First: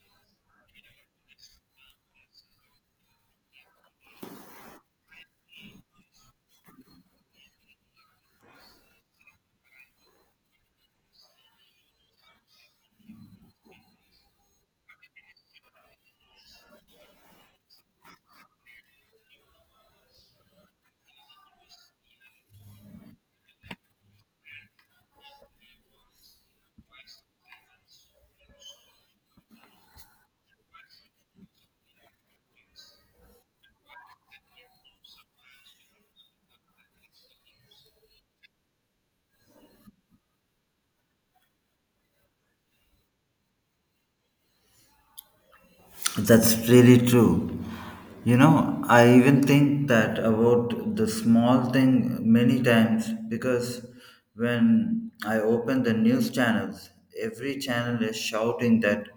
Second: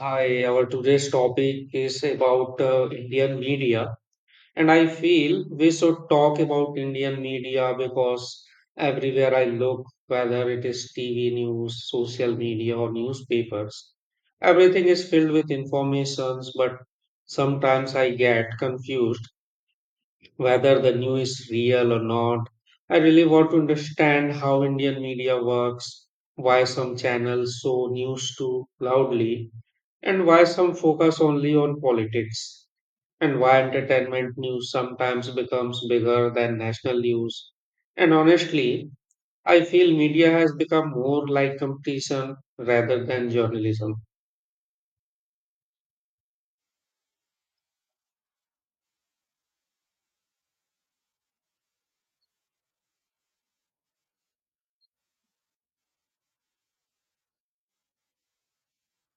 Hi, our today's topic is about Indian media, and I feel we should talk about Indian media because everywhere I look, whether it is TV news, social media, or newspapers, everything is filled with informations, but sometimes I get confused whether the news is real or not. I really want to understand how Indian media works, why some channels show news too loudly and why some focus only on politics, and why entertainment news sometimes becomes bigger than national news. And honestly, I feel media has become more like competition rather than journalism. That's really true. You know, I even think that about the small thing many times because when I open the news channels, every channel is shouting that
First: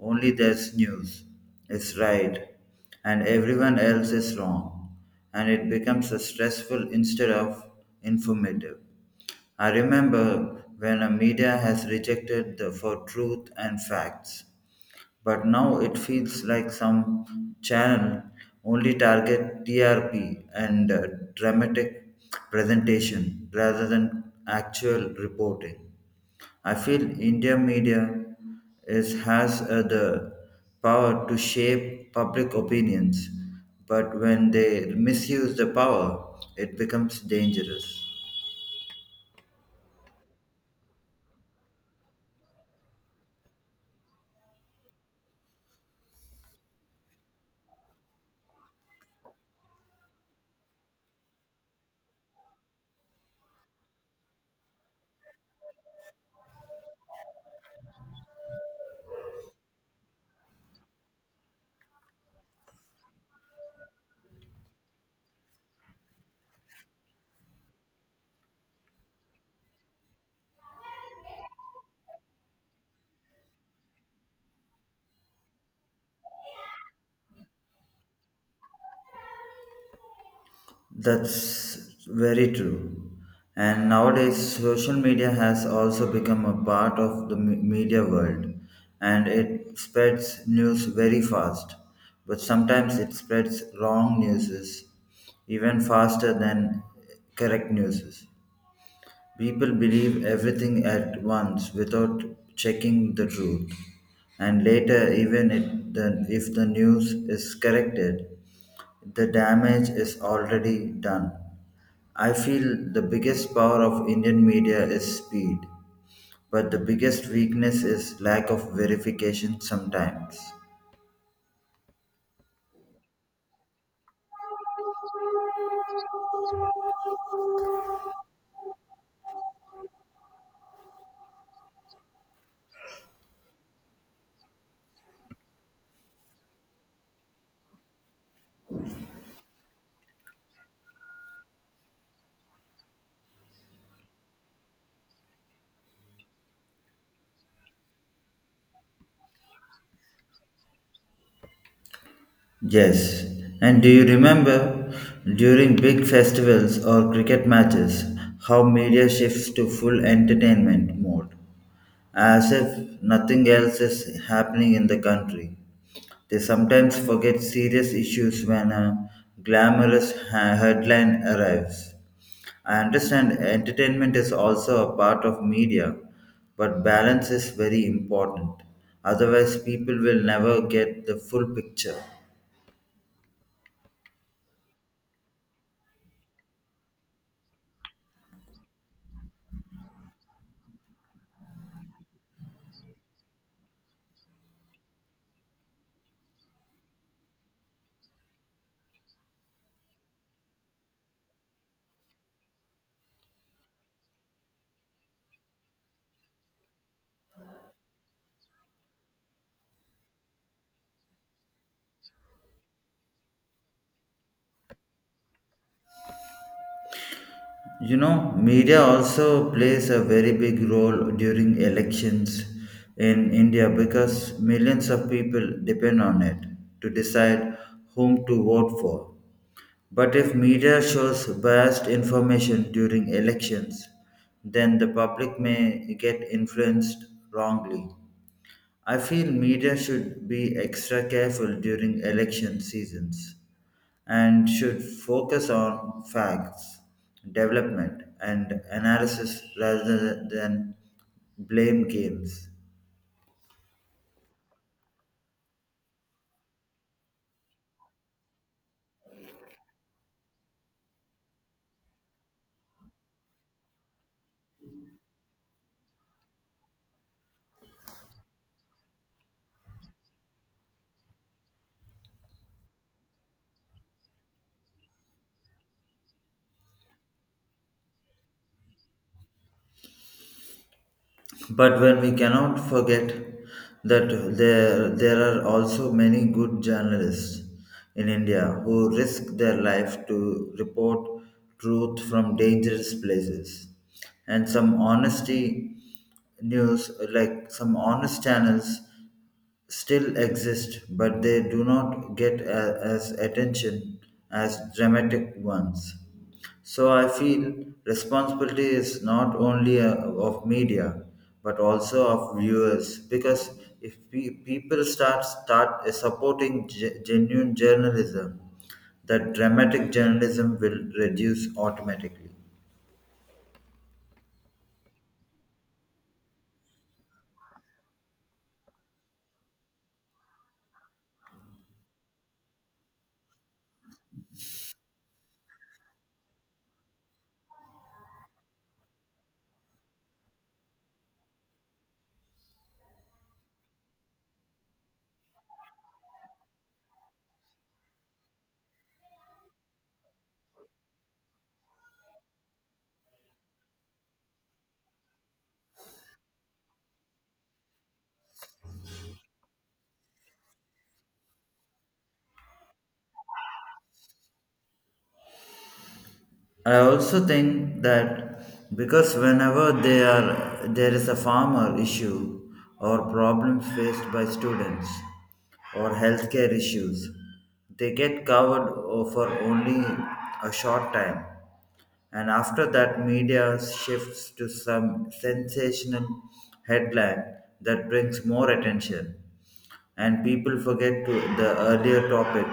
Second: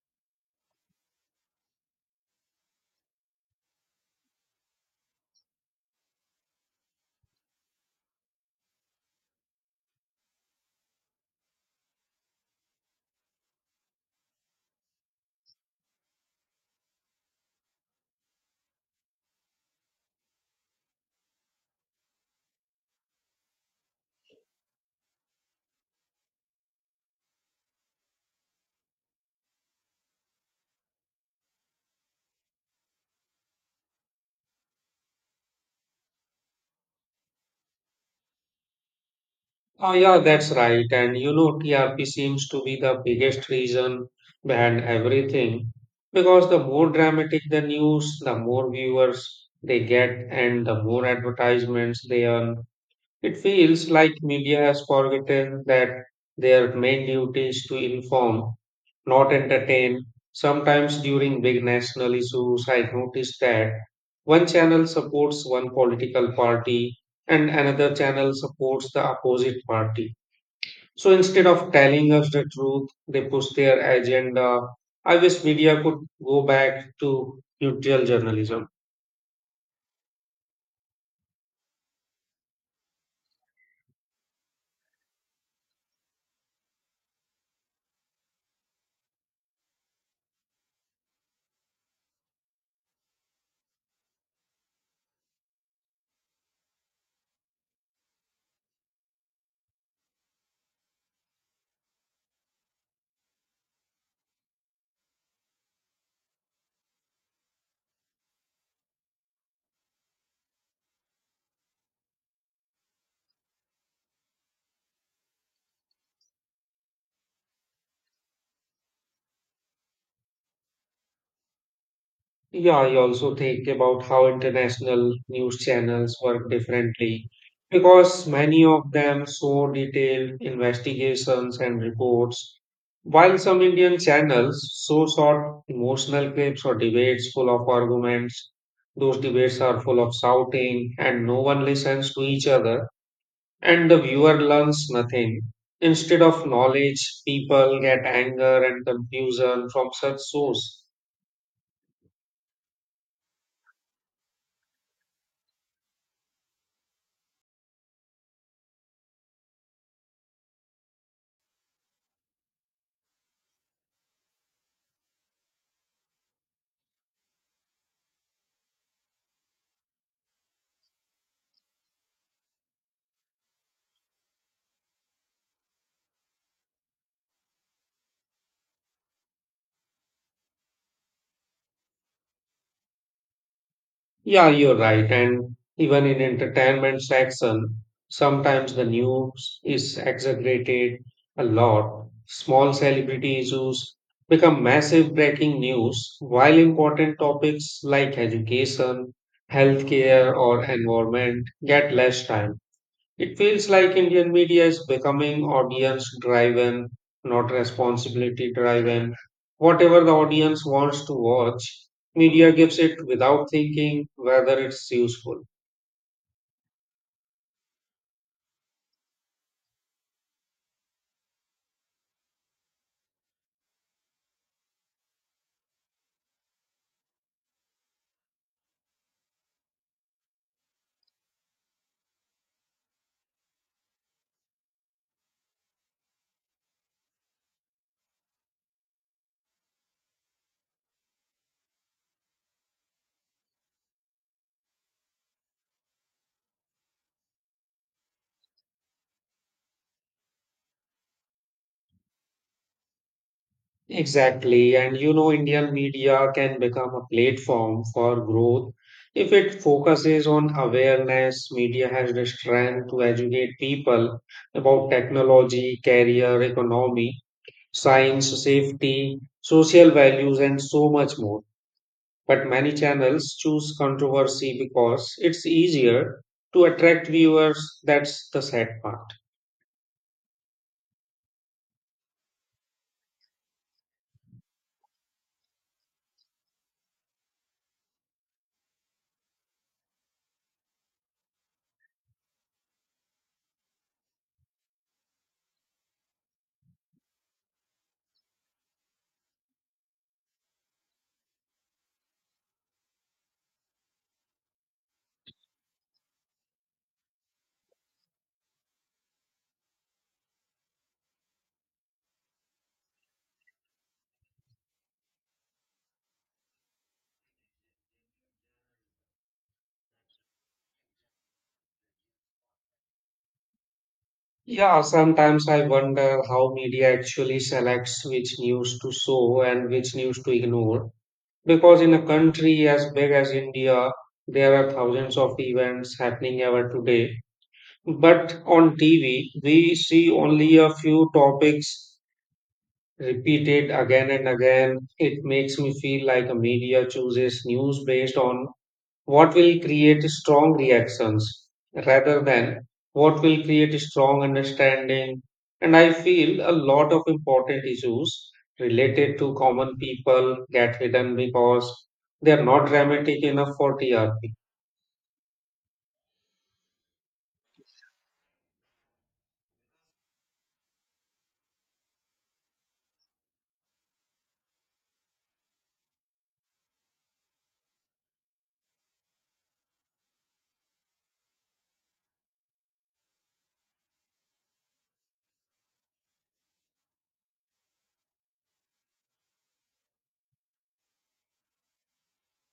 only there's news is right and everyone else is wrong, and it becomes a stressful instead of informative. I remember when a media has rejected the for truth and facts but now it feels like some channel only target TRP and dramatic presentation rather than actual reporting. I feel India media is, has the power to shape public opinions, but when they misuse the power, it becomes dangerous. Oh, yeah, that's right. And you know, TRP seems to be the biggest reason behind everything because the more dramatic the news, the more viewers they get, and the more advertisements they earn. It feels like media has forgotten that their main duty is to inform, not entertain. Sometimes during big national issues, I noticed that one channel supports one political party and another channel supports the opposite party. So instead of telling us the truth, they push their agenda. I wish media could go back to neutral journalism. That's very true. And nowadays, social media has also become a part of the media world and it spreads news very fast. But sometimes it spreads wrong news even faster than correct news. People believe everything at once without checking the truth, and later, even if the news is corrected, the damage is already done. I feel the biggest power of Indian media is speed, but the biggest weakness is lack of verification sometimes. Yeah, I also think about how international news channels work differently because many of them show detailed investigations and reports, while some Indian channels show short emotional clips or debates full of arguments. Those debates are full of shouting, and no one listens to each other, and the viewer learns nothing. Instead of knowledge, people get anger and confusion from such source. Yes, and do you remember during big festivals or cricket matches how media shifts to full entertainment mode as if nothing else is happening in the country? They sometimes forget serious issues when a glamorous headline arrives. I understand entertainment is also a part of media, but balance is very important. Otherwise, people will never get the full picture. Yeah, you're right. And even in entertainment section, sometimes the news is exaggerated a lot. Small celebrity issues become massive breaking news, while important topics like education, healthcare, or environment get less time. It feels like Indian media is becoming audience driven, not responsibility driven. Whatever the audience wants to watch, media gives it without thinking whether it's useful. You know, media also plays a very big role during elections in India because millions of people depend on it to decide whom to vote for. But if media shows biased information during elections, then the public may get influenced wrongly. I feel media should be extra careful during election seasons and should focus on facts, development, and analysis rather than blame games. Exactly. And you know, Indian media can become a platform for growth if it focuses on awareness. Media has the strength to educate people about technology, career, economy, science, safety, social values, and so much more. But many channels choose controversy because it's easier to attract viewers. That's the sad part. But when we cannot forget that there are also many good journalists in India who risk their life to report truth from dangerous places. And some honesty news, like some honest channels, still exist, but they do not get a, as attention as dramatic ones. So I feel responsibility is not only of media but also of viewers because if people start supporting genuine journalism, that dramatic journalism will reduce automatically. Yeah, sometimes I wonder how media actually selects which news to show and which news to ignore. Because in a country as big as India, there are thousands of events happening ever today. But on TV, we see only a few topics repeated again and again. It makes me feel like a media chooses news based on what will create strong reactions rather than what will create strong understanding. And I feel a lot of important issues related to common people get hidden because they are not dramatic enough for TRP. I also think that because whenever there is a farmer issue or problems faced by students or healthcare issues, they get covered for only a short time. And after that, media shifts to some sensational headline that brings more attention and people forget to the earlier topic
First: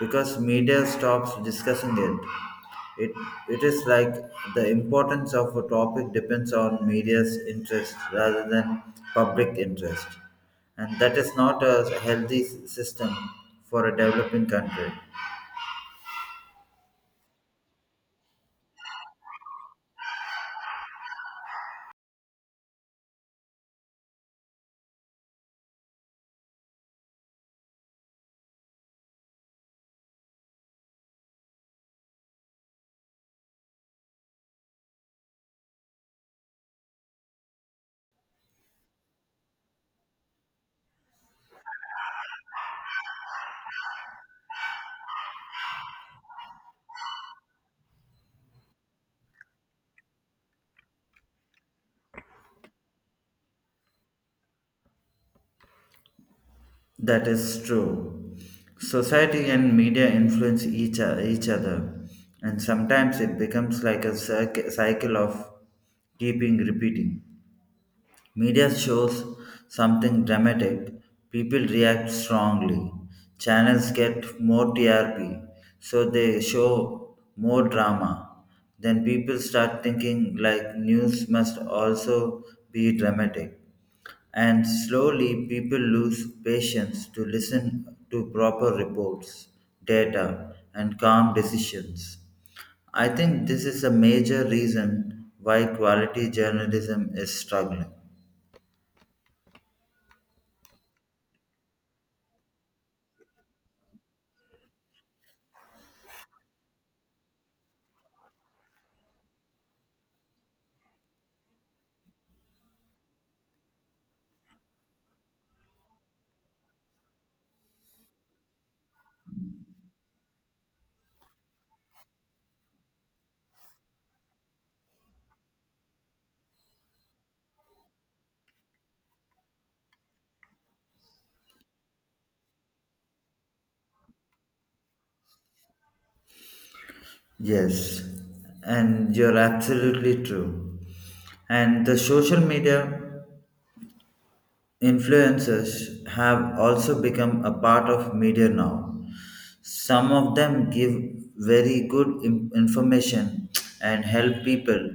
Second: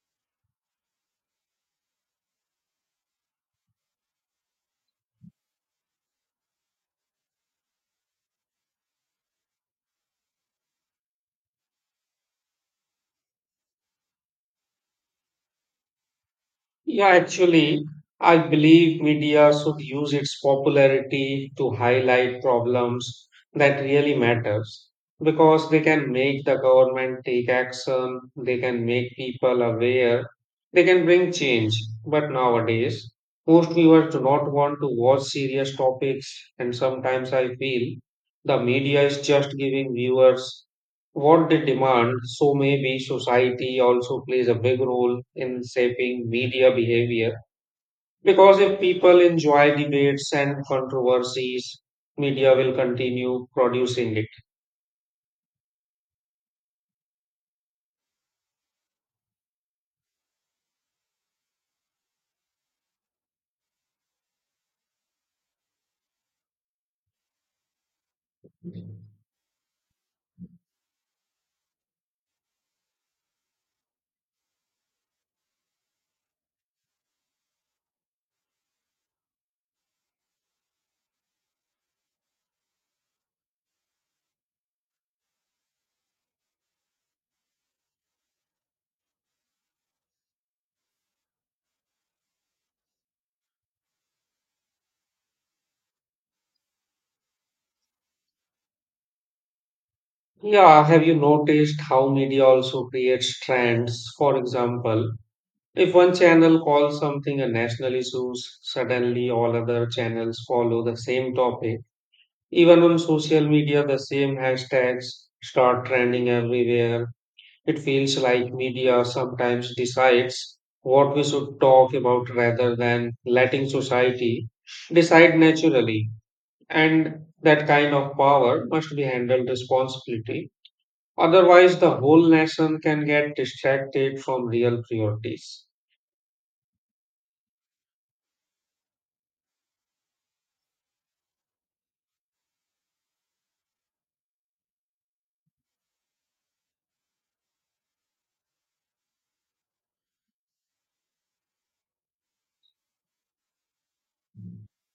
because media stops discussing it. It, it is like the importance of a topic depends on media's interest rather than public interest. And that is not a healthy system for a developing country. Yeah, actually, I believe media should use its popularity to highlight problems that really matters because they can make the government take action, they can make people aware, they can bring change. But nowadays, most viewers do not want to watch serious topics, and sometimes I feel the media is just giving viewers what they demand, so maybe society also plays a big role in shaping media behavior. Because if people enjoy debates and controversies, media will continue producing it. That is true. Society and media influence each other, and sometimes it becomes like a cycle of keeping repeating. Media shows something dramatic, people react strongly. Channels get more TRP, so they show more drama. Then people start thinking like news must also be dramatic. And slowly people lose patience to listen to proper reports, data, and calm decisions. I think this is a major reason why quality journalism is struggling. Yeah, have you noticed how media also creates trends? For example, if one channel calls something a national issue, suddenly all other channels follow the same topic. Even on social media, the same hashtags start trending everywhere. It feels like media sometimes decides what we should talk about rather than letting society decide naturally. And that kind of power must be handled responsibly. Otherwise, the whole nation can get distracted from real priorities. Yes, and you're absolutely true. And the social media influencers have also become a part of media now. Some of them give very good information and help people,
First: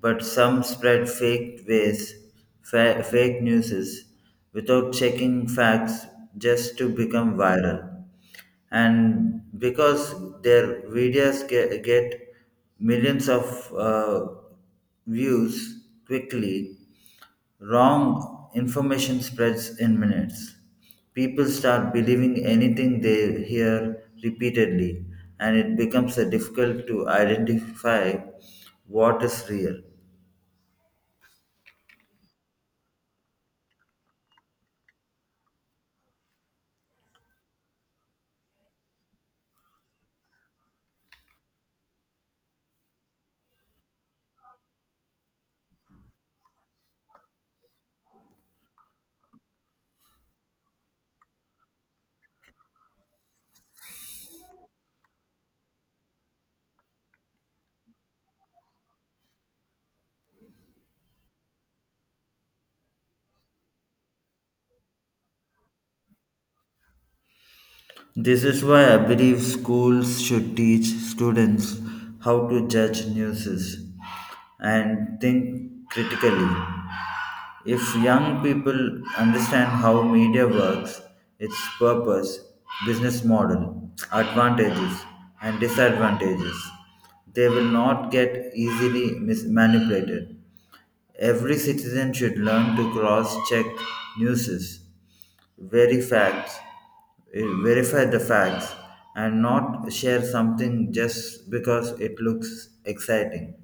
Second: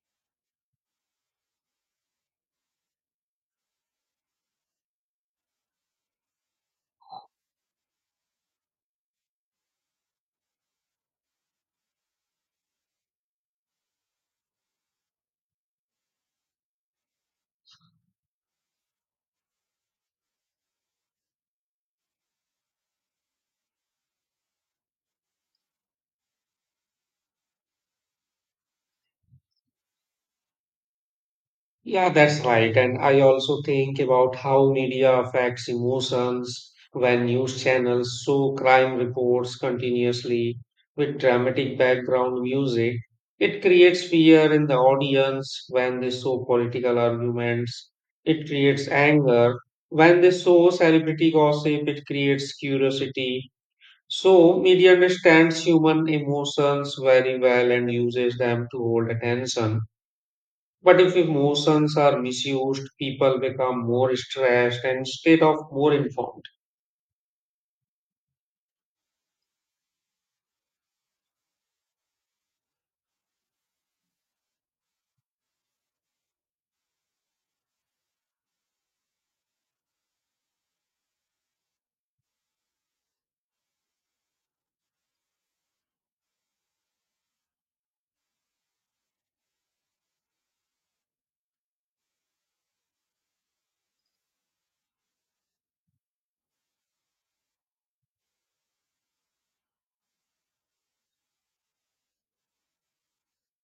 but some spread fake ways, fake news without checking facts just to become viral. And because their videos get millions of views quickly, wrong information spreads in minutes. People start believing anything they hear repeatedly, and it becomes difficult to identify what is real. Yeah, that's right. And I also think about how media affects emotions when news channels show crime reports continuously with dramatic background music. It creates fear in the audience. When they show political arguments, it creates anger. When they show celebrity gossip, it creates curiosity. So, media understands human emotions very well and uses them to hold attention. But if emotions are misused, people become more stressed instead of more informed. This is why I believe schools should teach students how to judge news and think critically. If young people understand how media works, its purpose, business model, advantages, and disadvantages, they will not get easily manipulated. Every citizen should learn to cross check news, very facts, verify the facts, and not share something just because it looks exciting.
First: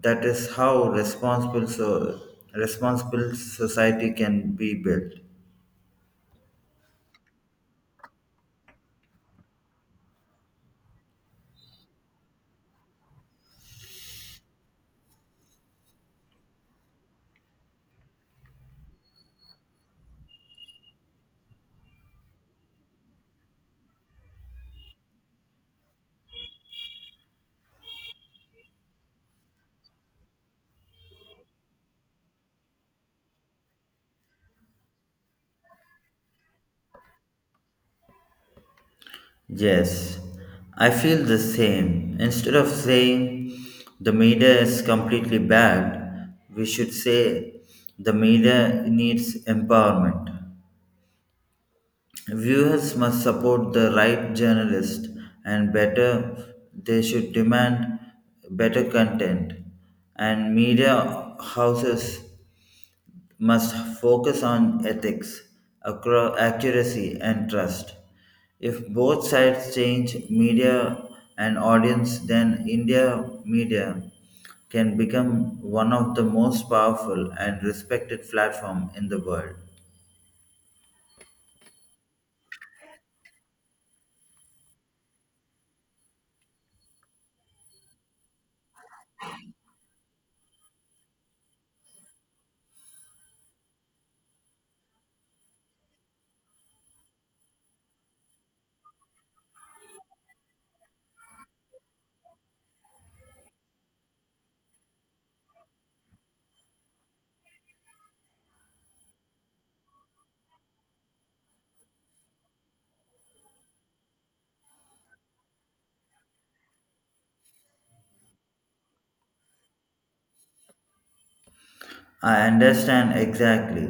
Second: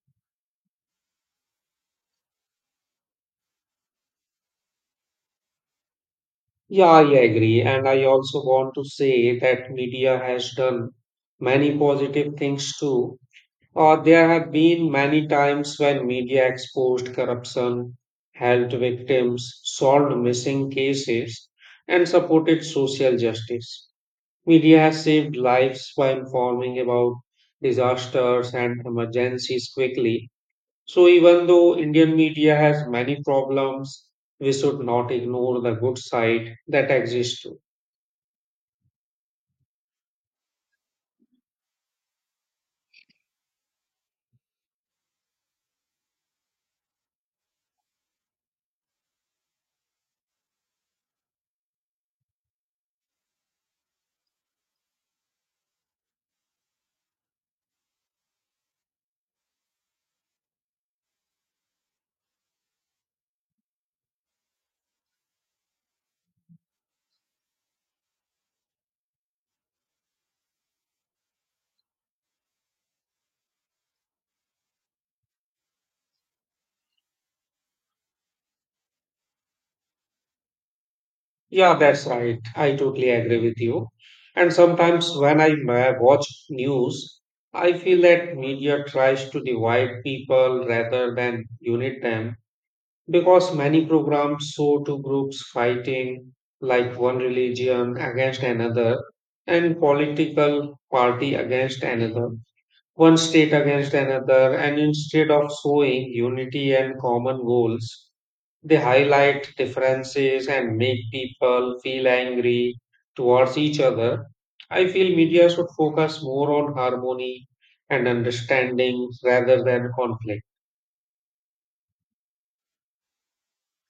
That is how responsible society can be built. Yeah, I agree. And I also want to say that media has done many positive things too. There have been many times when media exposed corruption, helped victims, solved missing cases, and supported social justice. Media has saved lives by informing about disasters and emergencies quickly. So even though Indian media has many problems, we should not ignore the good side that exists too. Yes, I feel the same. Instead of saying the media is completely bad, we should say the media needs empowerment. Viewers must support the right journalist and better they should demand better content and media houses must focus on ethics, accuracy, and trust. If both sides change media and audience, then India media can become one of the most powerful and respected platform in the world. Yeah, that's right. I totally agree with you. And sometimes when I watch news, I feel that media tries to divide people rather than unite them because many programs show two groups fighting, like one religion against another and political party against another, one state against another, and instead of showing unity and common goals, they highlight differences and make people feel angry towards each other. I feel media should focus more on harmony and understanding rather than conflict. I understand exactly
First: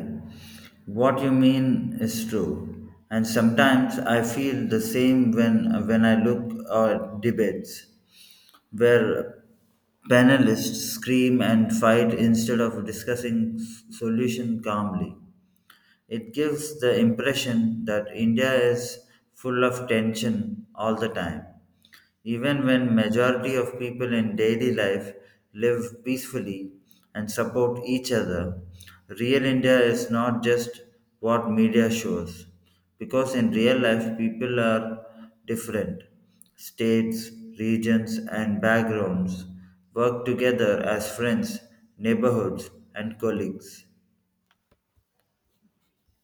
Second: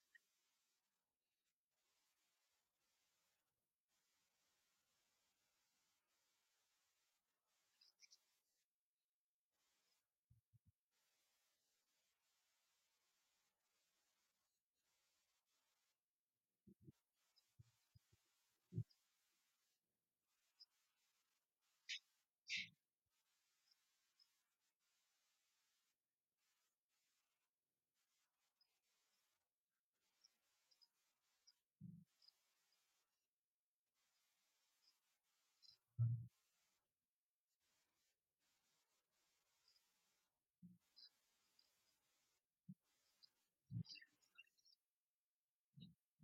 what you mean is true, and sometimes I feel the same when I look at debates where panelists scream and fight instead of discussing solution calmly. It gives the impression that India is full of tension all the time, even when majority of people in daily life live peacefully and support each other. Real India is not just what media shows, because in real life people are different. States, regions, and backgrounds work together as friends, neighborhoods, and colleagues.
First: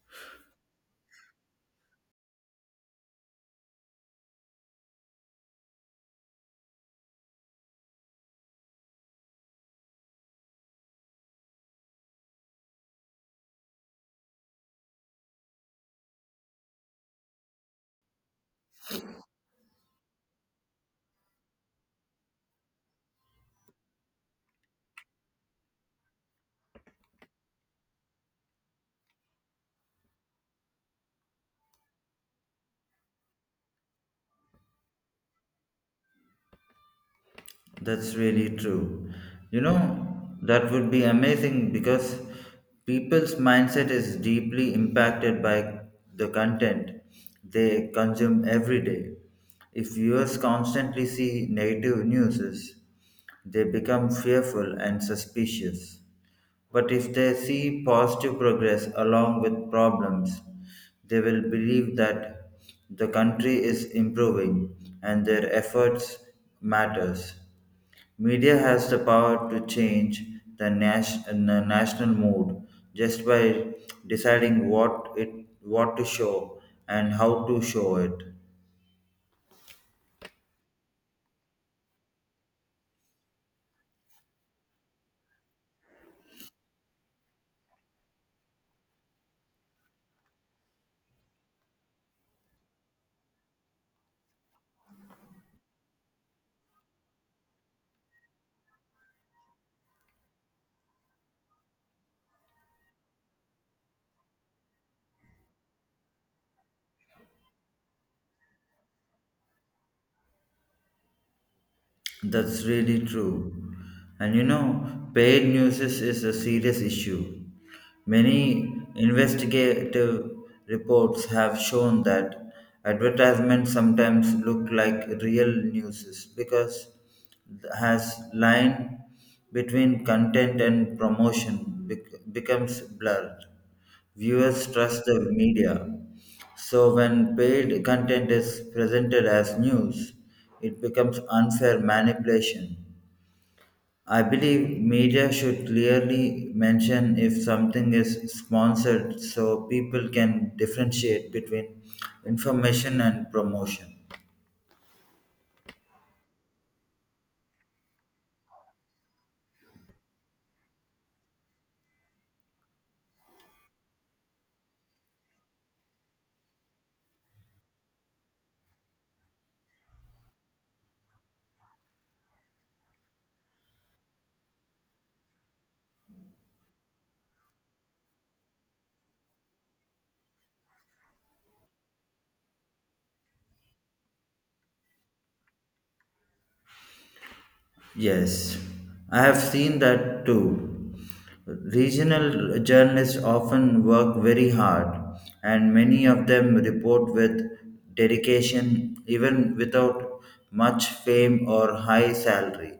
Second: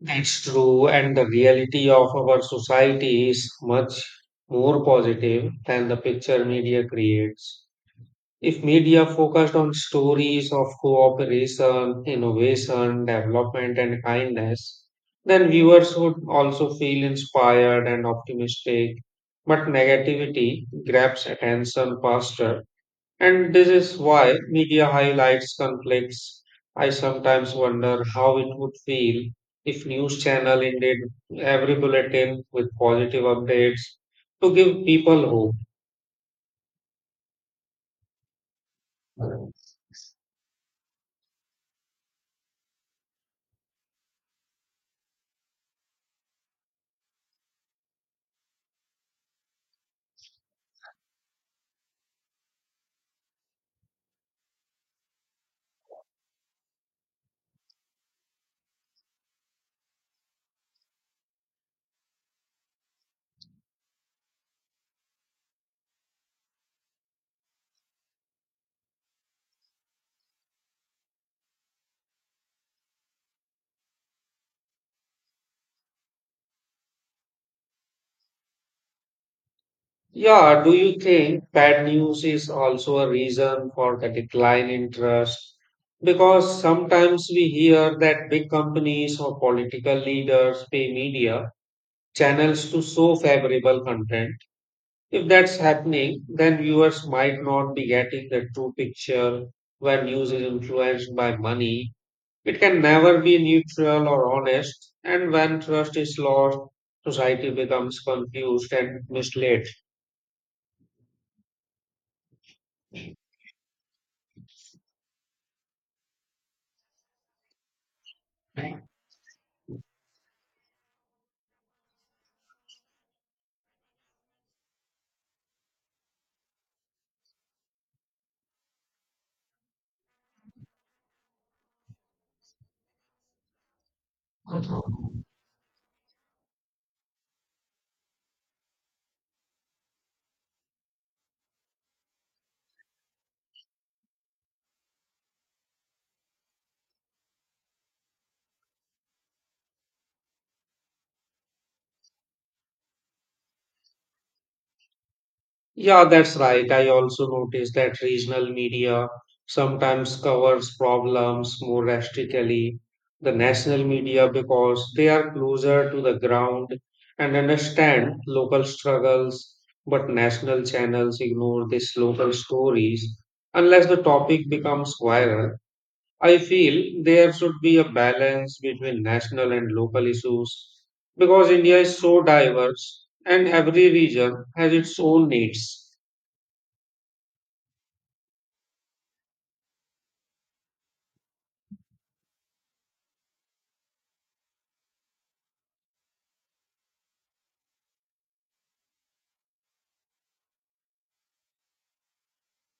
That's true, and the reality of our society is much more positive than the picture media creates. If media focused on stories of cooperation, innovation, development, and kindness, then viewers would also feel inspired and optimistic. But negativity grabs attention faster. And this is why media highlights conflicts. I sometimes wonder how it would feel if news channel ended every bulletin with positive updates to give people hope. That's really true. You know, that would be amazing because people's mindset is deeply impacted by the content they consume every day. If viewers constantly see negative news, they become fearful and suspicious. But if they see positive progress along with problems, they will believe that the country is improving and their efforts matters. Media has the power to change the national mood just by deciding what to show and how to show it. Yeah, do you think bad news is also a reason for the decline in trust? Because sometimes we hear that big companies or political leaders pay media channels to show favorable content. If that's happening, then viewers might not be getting the true picture. When news is influenced by money, it can never be neutral or honest, and when trust is lost, society becomes confused and misled. That's really true. And you know, paid is a serious issue. Many investigative reports have shown that advertisements sometimes look like real news because it has line between content and promotion becomes blurred. Viewers trust the media so, when paid content is presented as news, it becomes unfair manipulation. I believe media should clearly mention if something is sponsored so people can differentiate between information and promotion. Yeah, that's right. I also noticed that regional media sometimes covers problems more drastically than national media because they are closer to the ground and understand local struggles, but national channels ignore these local stories unless the topic becomes viral. I feel there should be a balance between national and local issues because India is so diverse and every region has its own needs. Yes, I have seen that too. Regional journalists often work very hard, and many of them report with dedication, even without much fame or high salary.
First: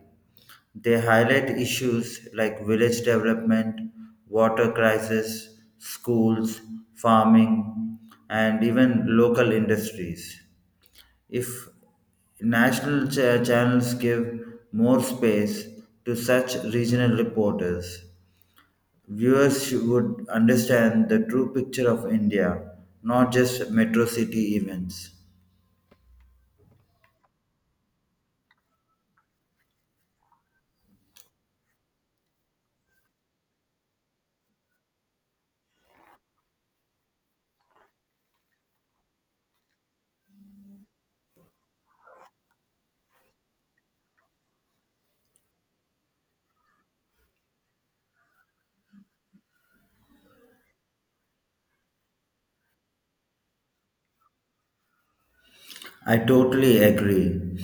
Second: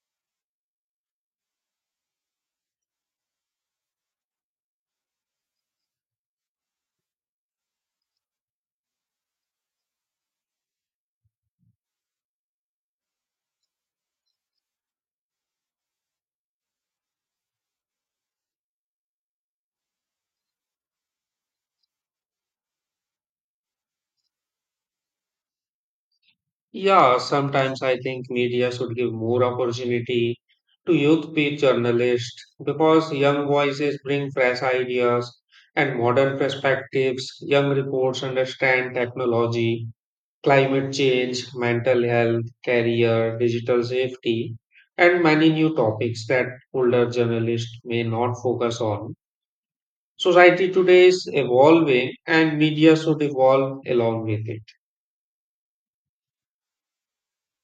They highlight issues like village development, water crisis, schools, farming, and even local industries. If national channels give more space to such regional reporters, viewers would understand the true picture of India, not just metro city events. Yeah, sometimes I think media should give more opportunity to youth paid journalists because young voices bring fresh ideas and modern perspectives. Young reports understand technology, climate change, mental health, career, digital safety, and many new topics that older journalists may not focus on. Society today is evolving and media should evolve along with it. I totally agree.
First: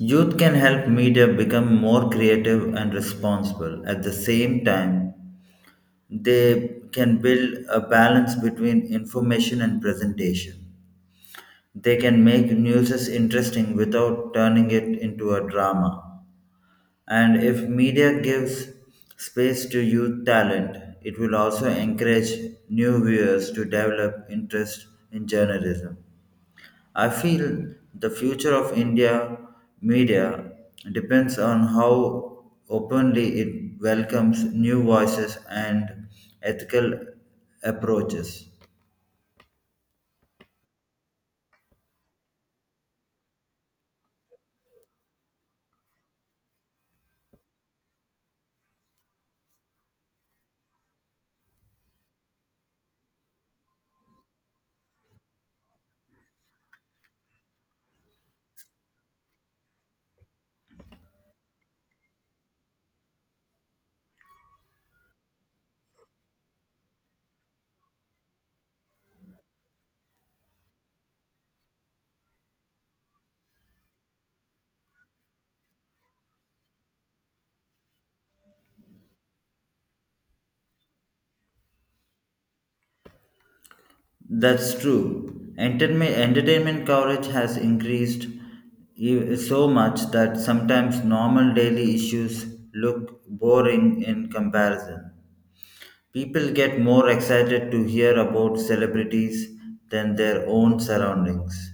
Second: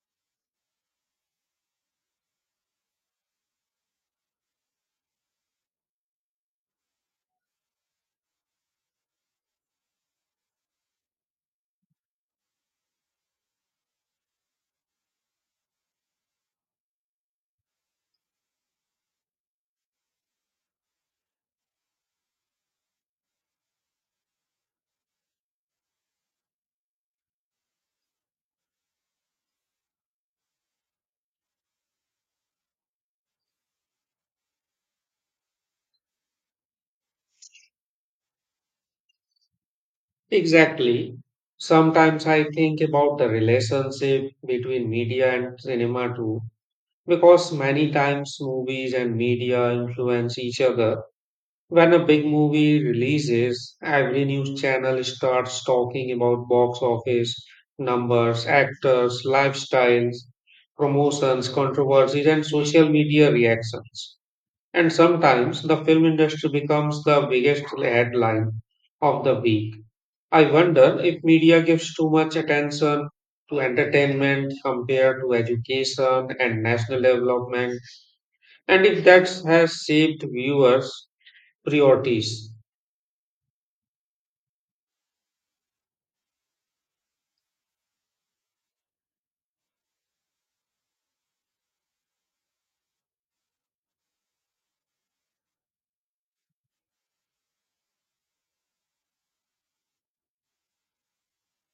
Youth can help media become more creative and responsible. At the same time, they can build a balance between information and presentation. They can make news interesting without turning it into a drama. And if media gives space to youth talent, it will also encourage new viewers to develop interest in journalism. I feel the future of India media depends on how openly it welcomes new voices and ethical approaches. Exactly. Sometimes I think about the relationship between media and cinema too, because many times movies and media influence each other. When a big movie releases, every news channel starts talking about box office numbers, actors, lifestyles, promotions, controversies, and social media reactions. And sometimes the film industry becomes the biggest headline of the week. I wonder if media gives too much attention to entertainment compared to education and national development, and if that has shaped viewers' priorities. That's true. Entertainment coverage has increased so much that sometimes normal daily issues look boring in comparison. People get more excited to hear about celebrities than their own surroundings.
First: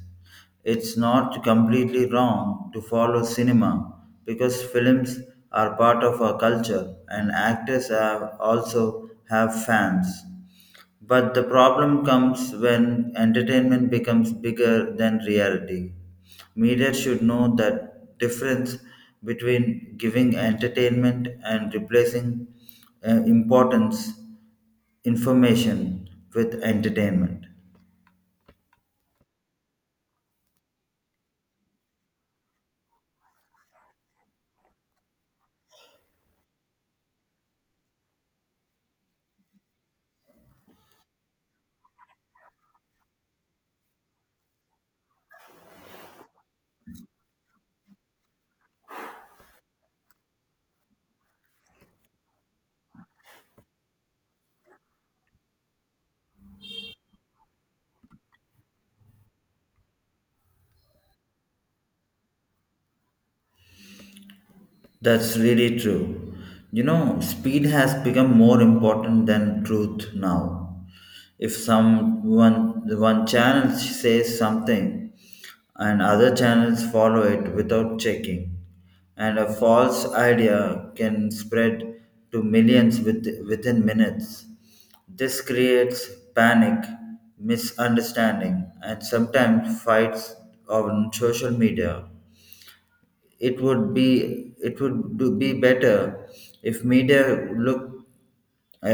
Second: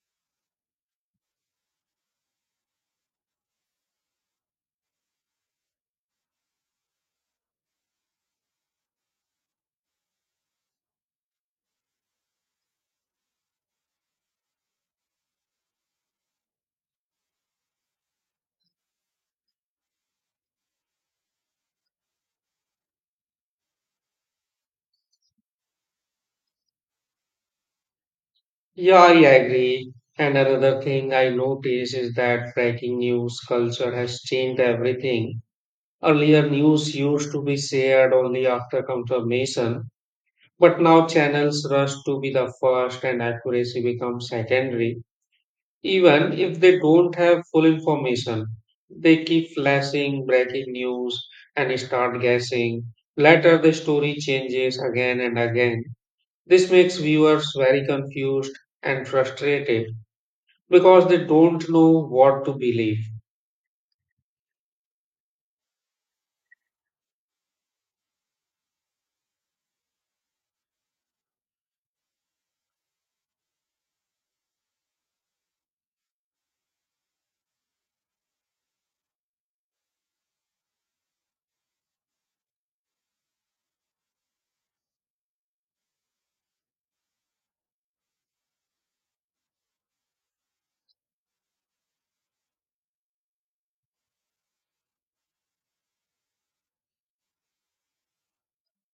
It's not completely wrong to follow cinema because films are part of our culture and actors are also have fans. But the problem comes when entertainment becomes bigger than reality. Media should know that difference between giving entertainment and replacing importance information with entertainment. Yeah, I agree. And another thing I notice is that breaking news culture has changed everything. Earlier, news used to be shared only after confirmation, but now channels rush to be the first, and accuracy becomes secondary. Even if they don't have full information, they keep flashing breaking news and start guessing. Later, the story changes again and again. This makes viewers very confused and frustrated because they don't know what to believe. That's really true. You know, speed has become more important than truth now. If someone one channel says something and other channels follow it without checking, and a false idea can spread to millions within minutes. This creates panic, misunderstanding, and sometimes fights on social media. It would be it would do be better if media look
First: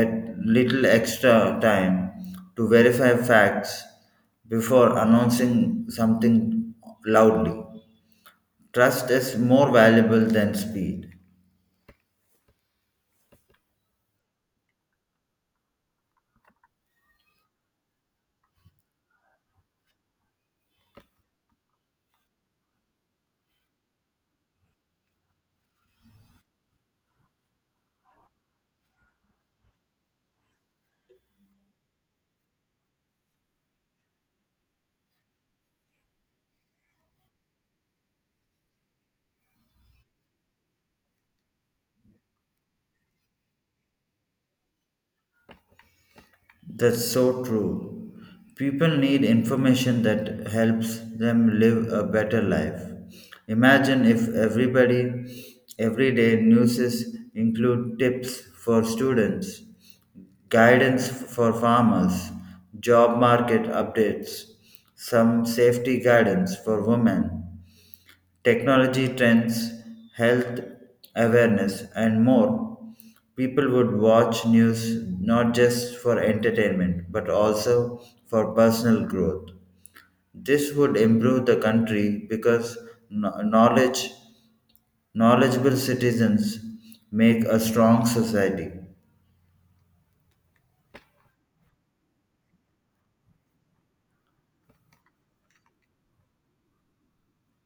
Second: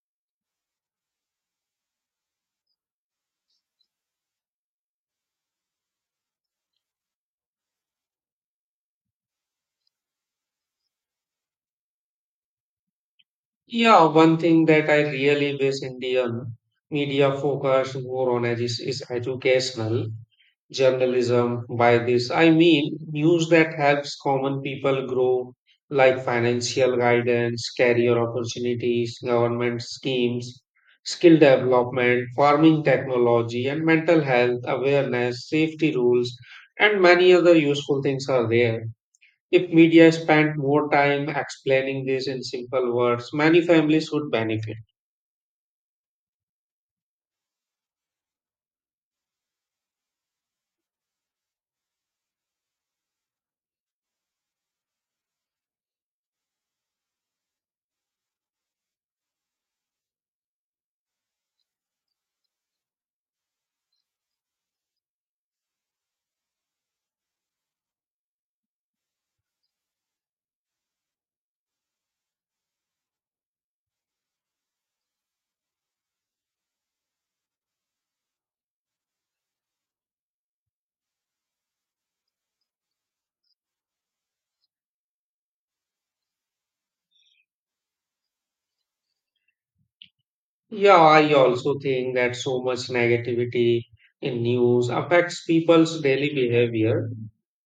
at little extra time to verify facts before announcing something loudly. Trust is more valuable than speed. Yeah, one thing that I really wish Indian media focused more on is educational journalism. By this I mean news that helps common people grow, like financial guidance, career opportunities, government schemes, skill development, farming technology, and mental health awareness, safety rules, and many other useful things are there. If media spent more time explaining this in simple words, many families would benefit. That's so true. People need information that helps them live a better life. Imagine if everyday news include tips for students guidance for farmers, job market updates, some safety guidance for women, technology trends, health awareness, and more. People would watch news not just for entertainment but also for personal growth. This would improve the country because kno- knowledge, knowledgeable citizens make a strong society. Yeah, I also think that so much negativity in news affects people's daily behavior.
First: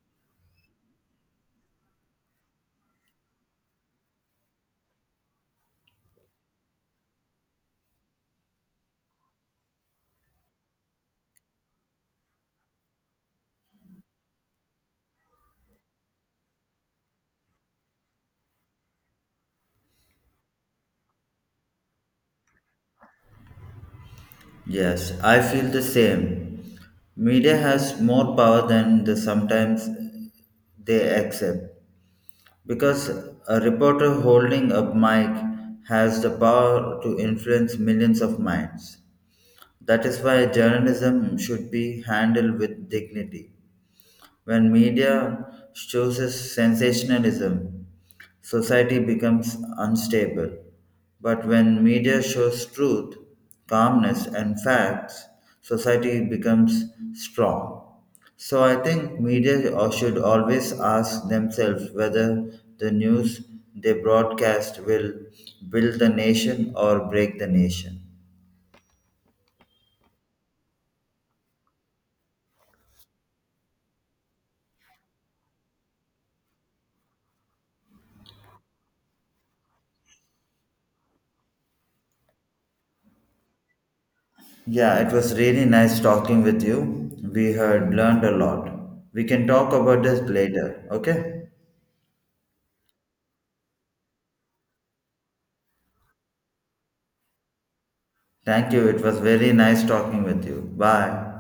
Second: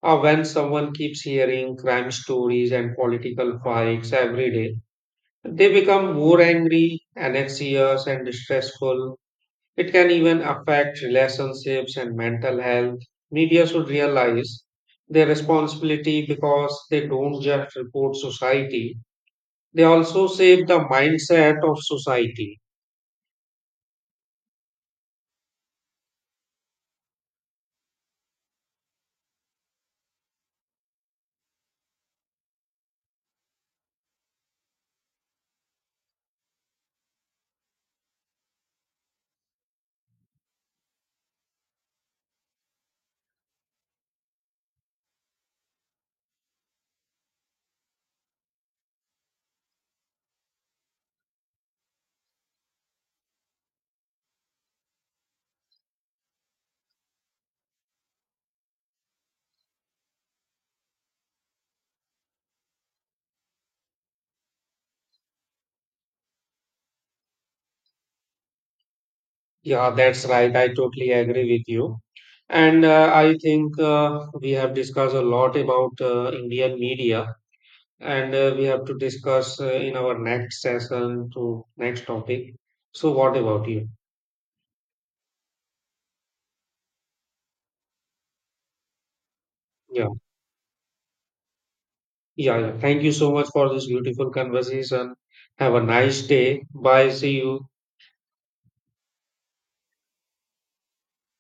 When someone keeps hearing crime stories and political fights every day, they become more angry, and anxious, and stressful. It can even affect relationships and mental health. Media should realize their responsibility because they don't just report society, they also shape the mindset of society. Yes, I feel the same. Media has more power than the sometimes they accept because a reporter holding a mic has the power to influence millions of minds. That is why journalism should be handled with dignity. When media chooses sensationalism, society becomes unstable. But when media shows truth, calmness, and facts, society becomes strong. So I think media should always ask themselves whether the news they broadcast will build the nation or break the nation. Yeah, that's right. I totally agree with you. And I think we have discussed a lot about Indian media, and we have to discuss in our next session to next topic. So, what about you? Yeah, it was really nice talking with you. We had learned a lot. We can talk about Yeah, this later, okay? yeah, yeah. Thank you so much for this beautiful conversation. Have a nice day. Bye. See you. Thank you. It was very nice talking with you. Bye.